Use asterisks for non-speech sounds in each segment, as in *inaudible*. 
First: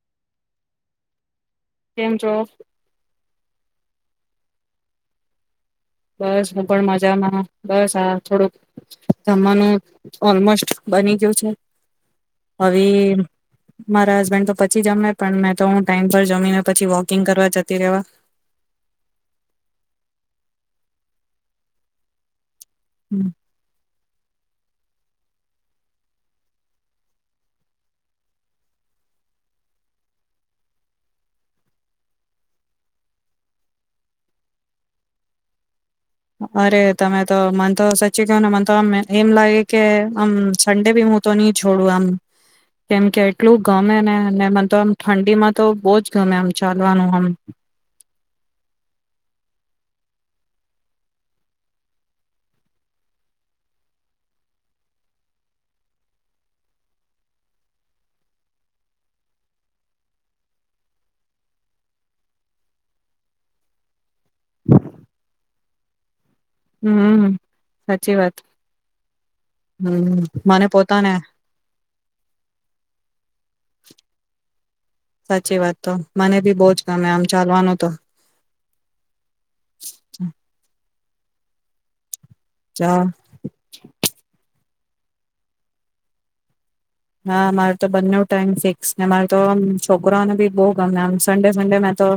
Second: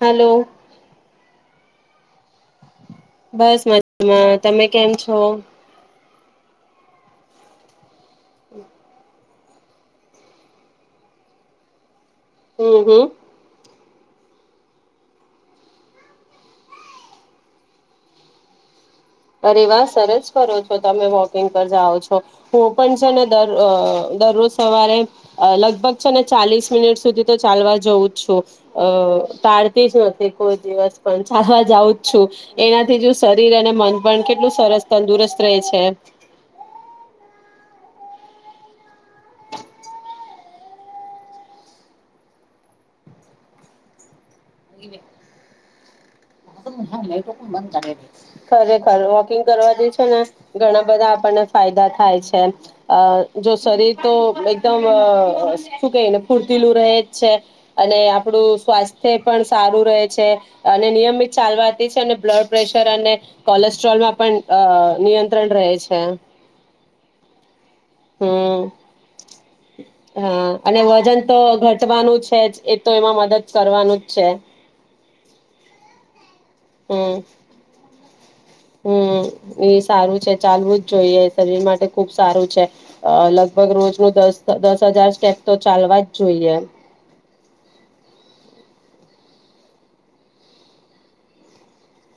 હાલો કેમ છો બસ મજામાં તમે કેમ છો બસ હું પણ મજામાં બસ આ થોડુંક જમવાનું ઓલમોસ્ટ બની ગયું છે હમ હવે હમ મારા હસબેન્ડ તો પછી જમે પણ મેં તો હું ટાઈમ પર જમીને પછી વોકિંગ કરવા જતી રેવા અરે વાહ સરસ કરો છો તમે વોકિંગ પર જાઓ છો હુ પણ છેને દર અ દરરોજ સવારે લગભગ છે ને ચાલીસ મિનિટ સુધી તો ચાલવા જવઉું જ છું અ ટાળતી જ નથી કોઈ દિવસ પણ ચાલવા જઉું જ છું એનાથી જો શરીર અને મન પણ કેટલું સરસ તંદુરસ્ત રેય છે અરે તમે તો મને તો સાચી કેવ ને મને તો આમ એમ લાગે કે આમ સડે ભી હું તો નહી છોડું આમ કેમ કે એટલું ગમે ને ને મને તો આમ ઠંડી માં તો બો જ ગમે આમ ચાલવાનું આમ *inaudible* ખરેખર વોકિંગ કરવા ઘણા બધા આપણને ફાયદા થાય છે જો શરીર તો એકદમ શું કહીને ફૂતીલું રહે જ છે અને આપણું સ્વાસ્થ્ય પણ સારું રહે છે અને નિયમિત ચાલવાતી છે અને બ્લડ પ્રેશર અને કોલેસ્ટ્રોલમાં પણ અ નિયંત્રણ રહે છે હમ સાચી વાત હમ હમ હા મને અને પોતાને વજન તો ઘટવાનું છે જ એ તો એમાં મદદ કરવાનું જ છે સાચી વાત તો મને બી બહુ જ ગમે હમ આમ ચાલવાનું તો હમ એ સારું છે ચાલવું જ જોઈએ શરીર માટે ખુબ સારું છે જા લગભગ રોજ નુ દસ દસ હજાર *unintelligible* તો ચાલવા જ જોઈએ હા મારો તો બંને ટાઈમ ફિક્સ ને મારે તો આમ છોકરાને ભી બો ગમેમ સન્ડે સન્ડે મેં તો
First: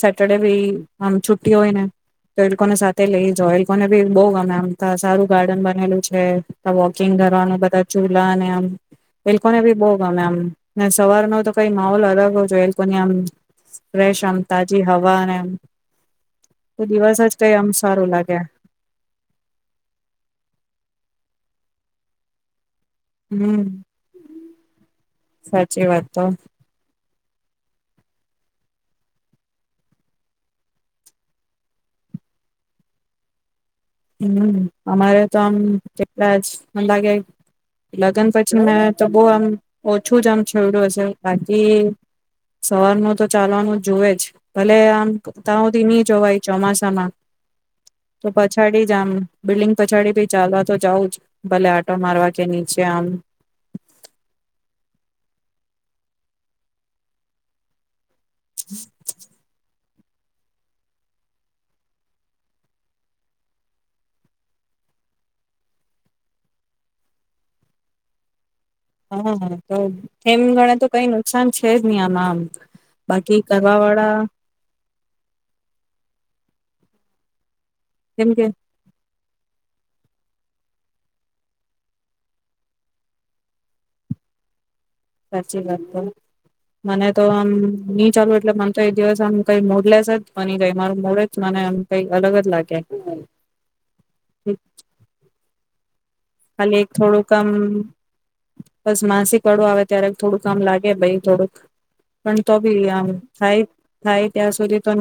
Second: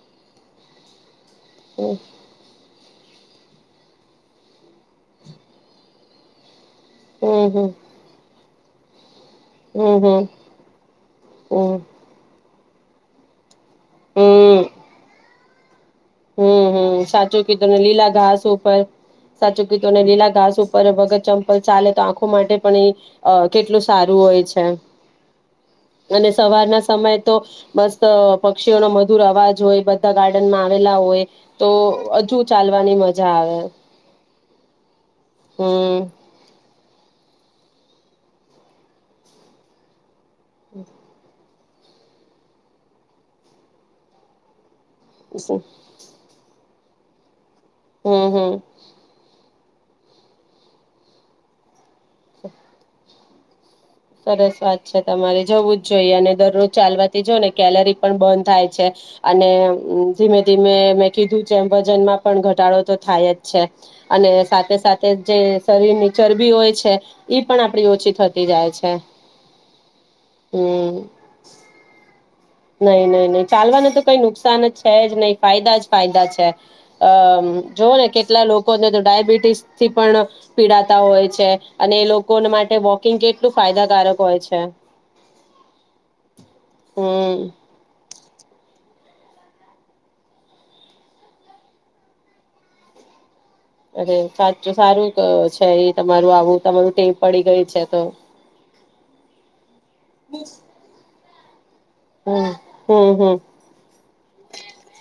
સેટરડે ભી આમ છુ ટી હોય ને હમ તો એ લોકોને સા તે લઈ જોયલકોને ભી બો ગમેમતા સારું ગાર્ડન બનેલું છે વોકિંગ હમ કરવાનું હમ બધા ચૂલા ને આમ એલ્કોને ભી બો ગમે હમ એમ ને સવાર નો તો કઈ હમ માહોલ અલગ જ હોય *unintelligible* ફ્રેશ આમ હમ તાજી હવા અનેમ હમ હમ સાચું આમ કીધુને સારું લીલા લાગે ઘાસ ઉપર સાચું કીતો ને લીલા ઘાસ ઉપર વગર ચ પલ ચાલે તો આંખો માટે પણ હમ કેટલું સારું હોય છે સાચી વાત તો અને સવારના સમય તો બસ, પક્ષીઓ નો મધુર અવાજ હોય બધા ગાર્ડનમાં. આવેલા હોય તો, હજુ ચાલવાની મજા આવે. હમ, અમારે તો આમ હમ તેટલા જ લાગે. લગ્ન પછી મે તો બહુ આમ. હું જામ છેવડું હશે. સવાર નુ તો ચાલવાનું જુવે જ ભલે. ત્યાં હમ સુધી ની જોવાય ચોમાસામાં. સલત હમ, હમ. જ આમ બિલ્ડિંગ પછાડી ભી ચાલવા તો જાઉં છુ, ભલે આટો મારવા કે નીચે આમ. સરસ વાત છે, તમારે જવું જ જોઈએ અને દરરોજ ચાલવાથી જો ને કેલરી. પણ બંધ થાય છે, અને. ધીમે ધીમે મેં કીધું જેમ વજનમાં પણ ઘટાડો તો થાય જ છે અને સાથે સાથે જે શરીરની ચરબી હોય છે, ઈ પણ આપડી ઓછી થતી જાય છે. હા તો એમ ગણે તો હમ્મ કઈ નુકસાન છે જ નહી આમાં આમ નહીં નહીં બાકી કરવા નહીં-ચાલવાનું તો વાળા કઈ નુકસાન જ છે જ નહીં ફાયદા જ ફાયદા છે. અમ જો ને, કેમ કેટલા કે લોકોને તો ડાયાબિટીસ. થી પણ પીડાતા હોય છે અને એ લોકો માટે વોકિંગ એક કેટલું ફાયદાકારક હોય છે. સાચી વાત તો મને તો આમ હમ નહીં ચાલુ એટલે મ. તો એ દિવસ આમ કંઈ મોડલેસ જ મની કંઈ મારું મોઢું મને એમ કંઈ અલગ જ લાગે. અરે, સાચું સારું છે. *unintelligible* આવું ખાલી એક તમારું ટેવ થોડું પડી કામ ગઈ આમ છે તો બસ માસિક વાળું આવે ત્યારે થોડું આમ લાગે ભઈ થોડુંક. પણ હમ તો ભી આમ હમ હમ થાય, થાય, ત્યાં સુધી તો.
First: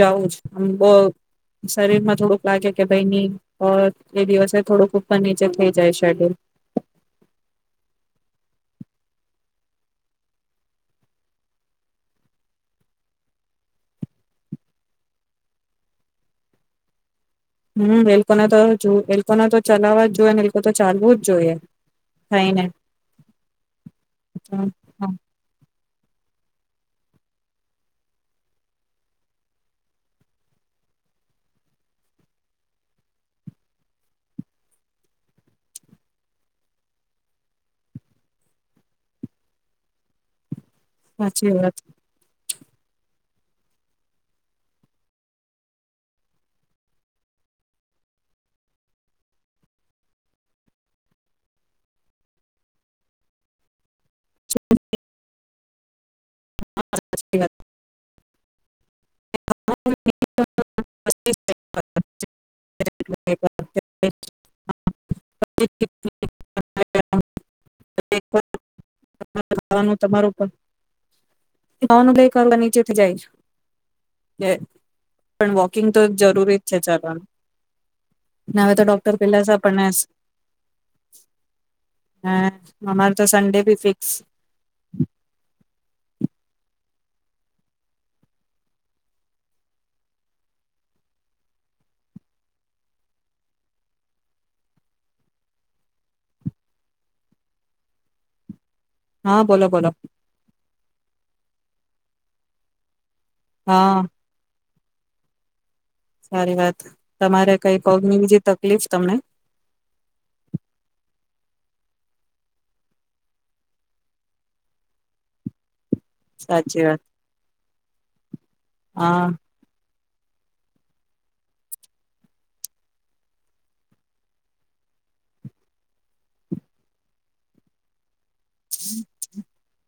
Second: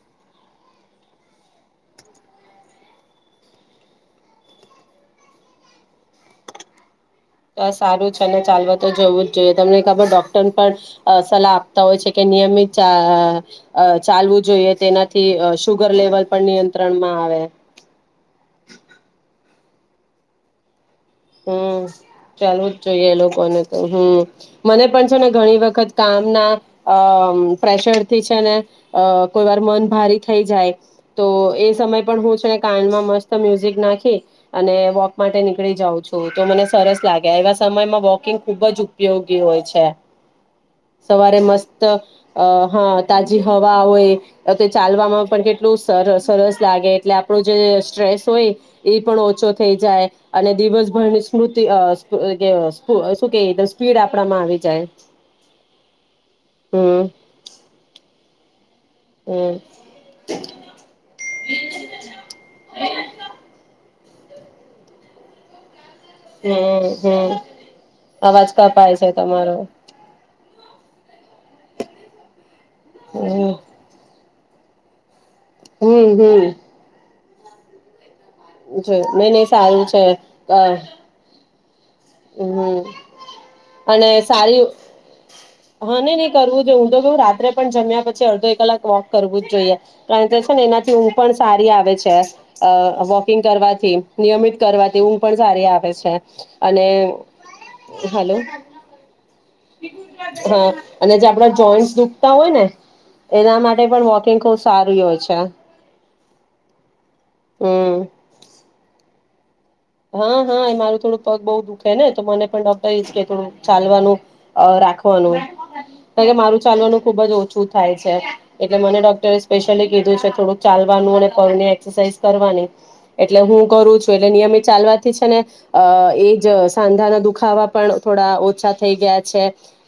જવું જ આમ, બ શરીર માં થોડુંક લાગે કે ભાઈ, ની એ દિવસે થોડુંક ઉપર-નીચે થઈ. જય શકે સારું છે, અને ચાલવા તો જોવું જ જોઈએ, તમને ખબર ડોક્ટર પણ અ સલાહ આપતા હોય છે કે નિયમિત ચા અ ચાલવું જોઈએ તેનાથી શુગર લેવલ પણ નિયંત્રણમાં આવે. હમ્મ વેલકોના તો જો એલકોને તો ચલાવવા જ જોય ને એ ચાલવું જ જોઈએ હમ્મ થાયને ચાલવુ જ જોઈએ એ લોકોને હમ્મ મને પણ છે ને ઘણી વખત કામના અ પ્રેશરથી છે ને અ કોઈ વાર મન ભારી થઈ જાય તો એ સમય પણ હું છે ને કાનમાં મસ્ત મ્યુઝિક નાખી અને વોક માટે નીકળી જાઉં છું. તો મને સરસ લાગે, એવા સમયમાં વોકિંગ ખુબ જ ઉપયોગી હોય છે. સવારે સાચી મસ્ત વાત અ હા તાજી હવા હોય તે ચાલવામાં પણ કેટલું સરસ સરસ લાગે એટલે આપણું જે સ્ટ્રેસ હોય એ પણ ઓછો થઈ જાય અને દિવસ. સ્મૃતિ સુ કે સુ કે સ્પીડ આપડામાં આવી જાય. હા, હમ સાચી વાત. હમ્મ *inaudible* *unintelligible* *unintelligible* હમ્મ હમ્મ અવાજ કપાાય. ખાવાનું તમારું પણ. *unintelligible* *unintelligible* હમ *unintelligible* પણ વોકિંગ તો હમ જરૂરી જ છે ચાલવાનું ને હવે તો ડોક્ટર મેને પેલા સારું આપણને છે અ હા હમ અમારે તો સન્ડે બી ફિક્સ અને સારી હા નઈ નઈ કરવું જોઈએ હુંતો કેવું રાત્રે પણ જમ્યા પછી અડધો એક કલાક વોક કરવું જ જોઈએ કારણ કે છે ને એનાથી ઊંઘ પણ સારી આવે છે અ વોકિંગ કરવાથી નિયમિત કરવાથી ઊંઘ પણ સારી આવે છે. અને હલો હા બોલો બોલો હા અને જે આપડા જોઈન્ટસ દુખતા હોયને એના માટે હા પણ વોકિંગ કોસ સારું એવાય છે. સારી વાત તમારે કઈ હમ પગની બીજી તક લીફ તમને હા હા એ મારું થોડુંક પગ બોઉ દુખેને તો મને પણ ડૉક્ટરે એજ કેધું ચાલવાનું અ રાખવાનું મારું સાચી ચાલવાનું વાત ખૂબ જ ઓછું થાય છે એટલે મને હા ડોક્ટરે સ્પેશ્યલી કીધું છે થોડુંક ચાલવાનું અને પગની એક્સસાઈઝ કરવાની એટલે હું કરું છું એટલે નિયમિત ચાલવાથી છે ને અ એજ સાંધાના દુખાવા પણ થોડા ઓ ઓછા થઈ ગયા છે.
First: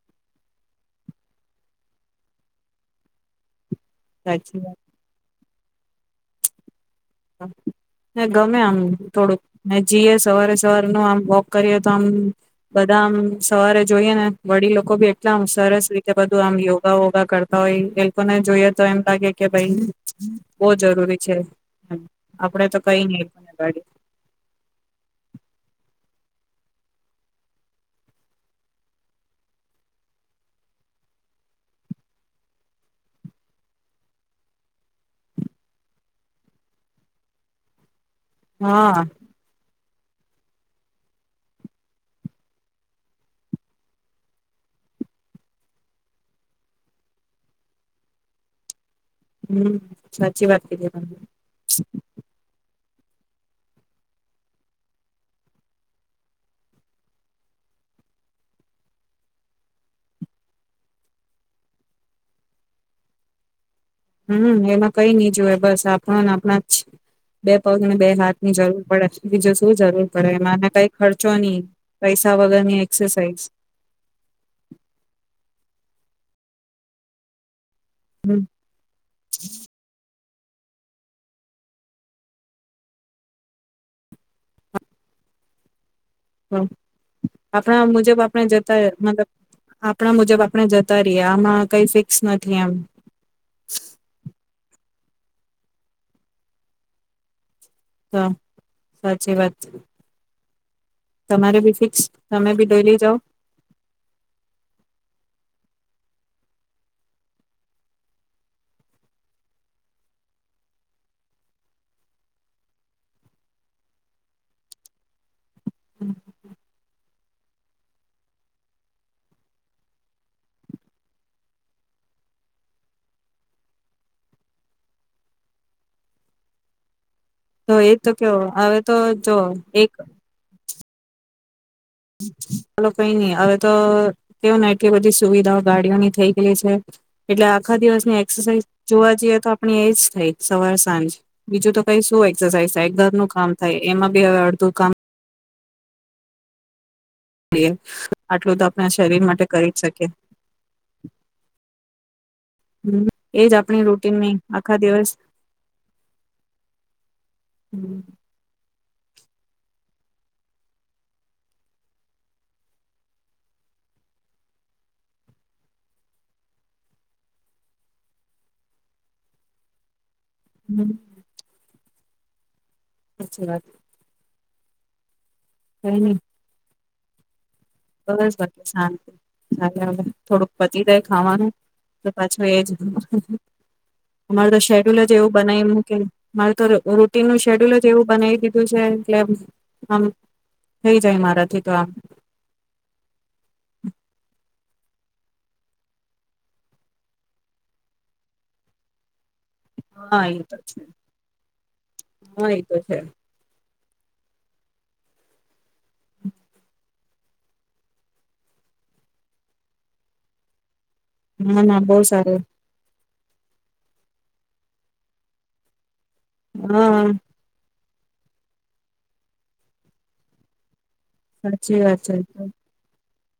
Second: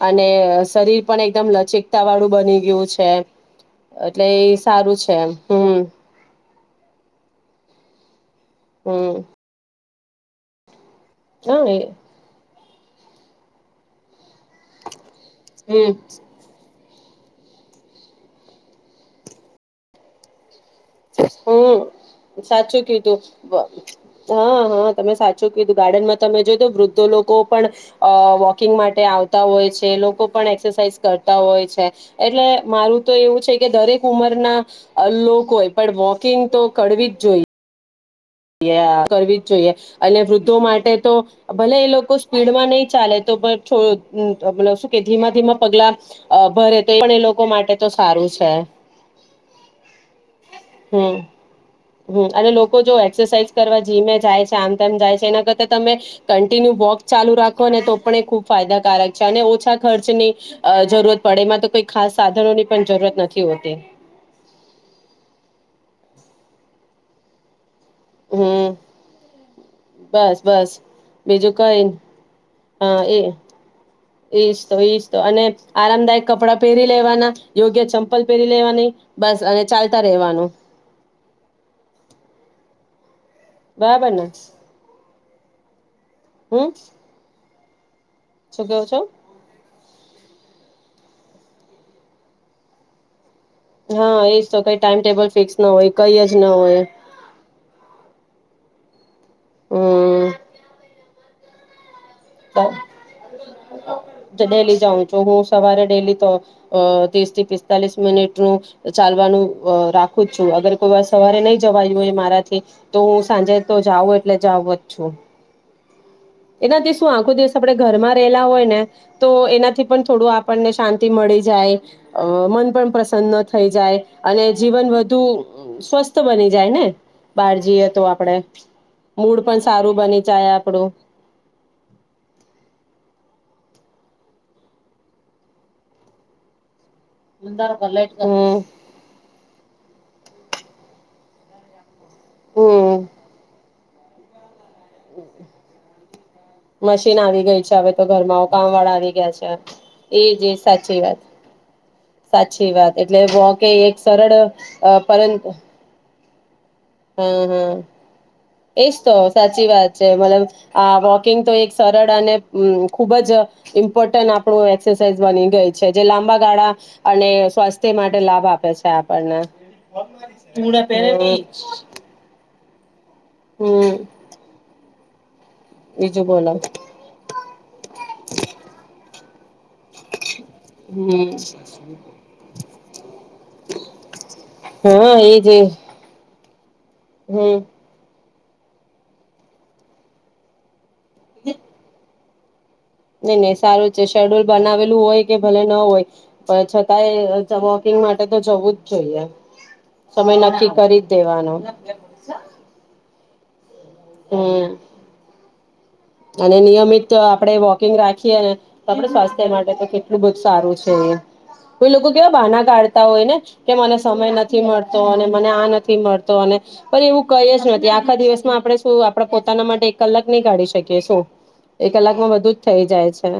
અને શરીર પણ એકદમ લચિકતાવાળું બની ગિયું છે. એટલે એ સાચી વાત સારું છે એમ હમ હા ગમે આમ હમ થોડુંક ને જીએ સવારે સવારે આમ વોક હા એ કરીએ તો આમ બધા આમ સવારે જોઈએ ને વડીલ લોકો ભી એટલા સરસ હમ રીતે બધું આમું યો યોગા વોગા કરતા હોય એ લોકોને જોઈએ તો એમ લાગે કે ભાઈ બો જરૂરી છે. આપડે તો સાચું કઈ કીધુ નઈ પણ ગાડી હા હા તમે સાચું કીધુ ગાર્ડનમાં તમે જો તો વૃદ્ધો લોકો પણ અ વોકિંગ માટે આવતા હોય છે લોકો પણ એક્સરસાઇઝ કરતા હોય છે એટલે મારું તો એવું છે કે દરેક ઉંમરના લોક હોય પણ વોકિંગ તો કરડવી જ જોઈએ હા આ કરવી જ જોઈએ અને વૃદ્ધો માટે તો ભલે એ લોકો સ્પીડમાં નહી ચાલે તો પણ શું કે ધીમા ધીમા પગલા ભરે તો એ પણ એ લોકો માટે તો સારું છે હમ્મ સાચી વાત કીધી તમે હમ હમ અને જો લોકો એ એક્સરસાઇઝ કરવા જીમે જાય છે આમ તેમ જાય છે એના કરતા તમે કન્ટિન્યુ વોક ચાલુ રાખો ને તો પણ એ ખૂબ ફાયદાકારક છે અને ઓછા ખર્ચની અ જરૂરત પડે એમાં તો કોઈ ખાસ સાધનોની પણ જરૂરત નથી હોતી હમ્મ એમાં કઈ નઈ જોએ બસ આપણને આપણા બે પગ ને બે હાથ ની હમ જરૂર પડે બીજે શું જરૂર પડે બસ એ બસ કઈ ખર્ચો બીજું નહી કઈ પૈસા વગરની હા એ એક્સરસાઇઝ એજ તો એજ તો અને આરામદાયક કપડાં પહેરી લેવાના યોગ્ય ચંપલ પહેરી હમ લેવાની બસ અને ચાલતા રહેવાનું *inaudible* બરાબરને હમ્મ આપણા મુજબ આપણે જતા મતલબ આપણા મુજબ આપણે જતા રહીએ આમાં કઈ ફિક્સ નથી એમ હા એ તો કઈ ટાઈમ ટેબલ ફિક્સ ન હોય કઈ જ ના હોય તો સાચી વાત છે હમ તમારે ભી ફિક્સ બી ડોયલી જાઓ ડેલી જાઉં છું હું સવારે ડેલી તો અ ત્રીસ થી પિસ્તાલીસ મિનિટનું ચાલવાનું અ રાખું જ છું અગર કોઈ વાર સવારે નહી જવાયું હોય મારાથી તો હું સાંજે તો જાઉ એટલે જાવ જ છું હમ્મ એનાથી શું આખો દિવસ આપણે ઘરમાં રેયલા હોય ને તો એનાથી પણ થોડું આપણને શાંતિ મળી જાય અ મન પણ પ્રસન્ન થઈ જાય અને જીવન વધુ સ્વસ્થ બની જાય ને બહાર જઈએ એ તો આપડે કેવો હવે તો જો મૂડ પણ એક સારું બની જાય આપડું ચલો કઈ નઈ હવે તો કેવું ને એટલી બધી સુવિધાઓ ગાડીઓની થય ગયે છે એટલે આખા દિવસની હમ એક્સરસાઇઝ જોવા જઈએ તો આપણી એજ થાય સવાર સાંજ બીજું તો. કંઈ શું એક્સરસાઇઝ, હમ ઘર નું કામ? થાય, એમાં બી હવે અડધું કામ. *inaudible* મશીન આવી ગઈ કરીએ છે, હવે તો ઘરમાં આટલું તો કામ આપણા વાળા આવી શરીર ગયા માટે છે. કરી જ શકીએ એજ એ સાચી વાત, સાચી વાત એટલે એજ વોક એ આપણી એક રૂટીનની સરળ આખા અ દિવસ પરંતુ. હમ્મ હમ્મ એજ તો સાચી વાત છે. મતલબ આ વોકિંગ તો એક સરળ અને ખુબ જ ઇમ્પોર્ટન્ટ આપણું એક્સરસાઇઝ બની ગઈ છે જે લાંબા ગાળા અને સ્વાસ્થ્ય માટે લાભ આપે છે આપણને. પૂડા પહેરે ની સાચી વાત હમ્મ કઈ નઈ બીજું બોલો બસ શાંતિ ચાલ્યા કરે થોડુંક પચી જાય હમ ખાવાનું તો પાછું એ જ અમારે તો શેડ્યુલ જ હા એવું એજ બનાઈ મૂકેલ માર તો રૂટીનુ હમ શેડ્યલ જ એવું બનાઈ દીધું. તું છે એટલે આમ થઈ જાય મારાથી તો આમ નહીં નહીં સારું છે શેડ્યુલ બનાવેલું હોય કે ભલે ન હોય પણ છતાંય વોકિંગ માટે તો જવું જ જોઈએ. હા સમય એ તો નક્કી છે કરી જ દેવાનો. હા એ તો છે હમ્મ. અને નિયમિત આપણેે વોકિંગ રાખીએ ને તો આપણે સ્વાસ્થ્ય માટે તો કેટલું બધું સારું છે. ના ના કોઈ બહુ લોકો કેવા સારું બહાના કાઢ હોય ને કે મને સમય નથી મળતો અને મને આ નથી મળ તો પણ હા એવું કહી જ નથી આ આખા દિવસમાં આપણે શું આપણે પોતાના માટે એક કલાક નહીં કાઢી શુ સાચી વાત છે કલાકમાં બધું જ થઈ જાય છે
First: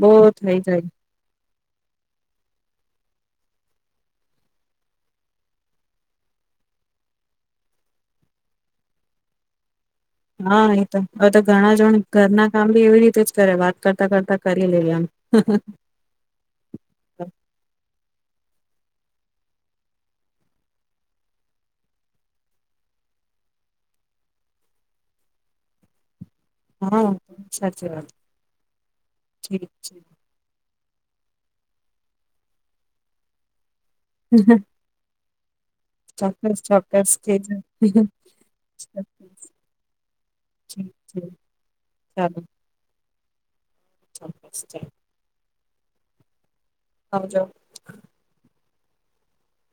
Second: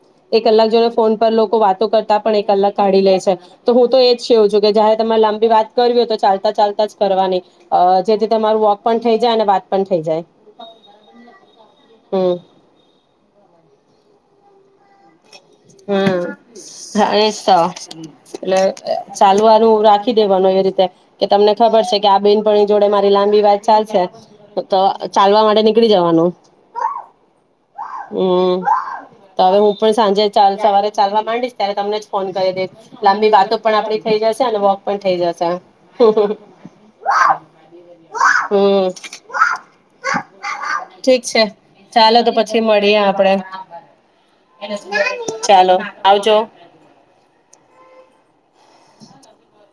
બહુ એક થઈ કલાક જોડે જાય ફોન પર લોકો વાતો કરતા પણ એક કલાક કાઢી લે છે તો હું તો એજ છે કેવું છું કે જયારે તમારે લાંબી વાત કરવી હોય તો ચાલતા-ચાલતા જ કરવાની જેથી તમારું વોક પણ થઈ જાય અને વાત પણ થઈ જાય હા એતો આવ ઘણા જણ હમ ઘરના કામ બી એવી રીતે જ કરે વાત કરતા કથા કરી લે. એમ હમ્મ, હ એ જ તો‌ એટલે ચાલવાનું રાખી દેવાનું એવી રીતે કે તમને ખબર છે કે, આ બેનપણી જોડે મારી લાંબી વાત ચાલશે તો ચાલવા માટે નીકળી જવાનું. હા, સાચી વાત. હમ તો હવે હું પણ છે સાંજે ચાલ સવારે ચાલવા માંડીશ ત્યારે તમને જ ફોન કરી દઈશ લાંબી વાતો પણ આપડી થઇ જશે અને વોક પણ થઇ જશે. ચોક્કસ ચોક્કસ ઠીક હમ્મ, ઠીક છે ચાલો તો પછી મળીએ આપ. આપણે. ચોક્કસ એને ચાલો શું ચાલો આવજો. આવજો. *inaudible*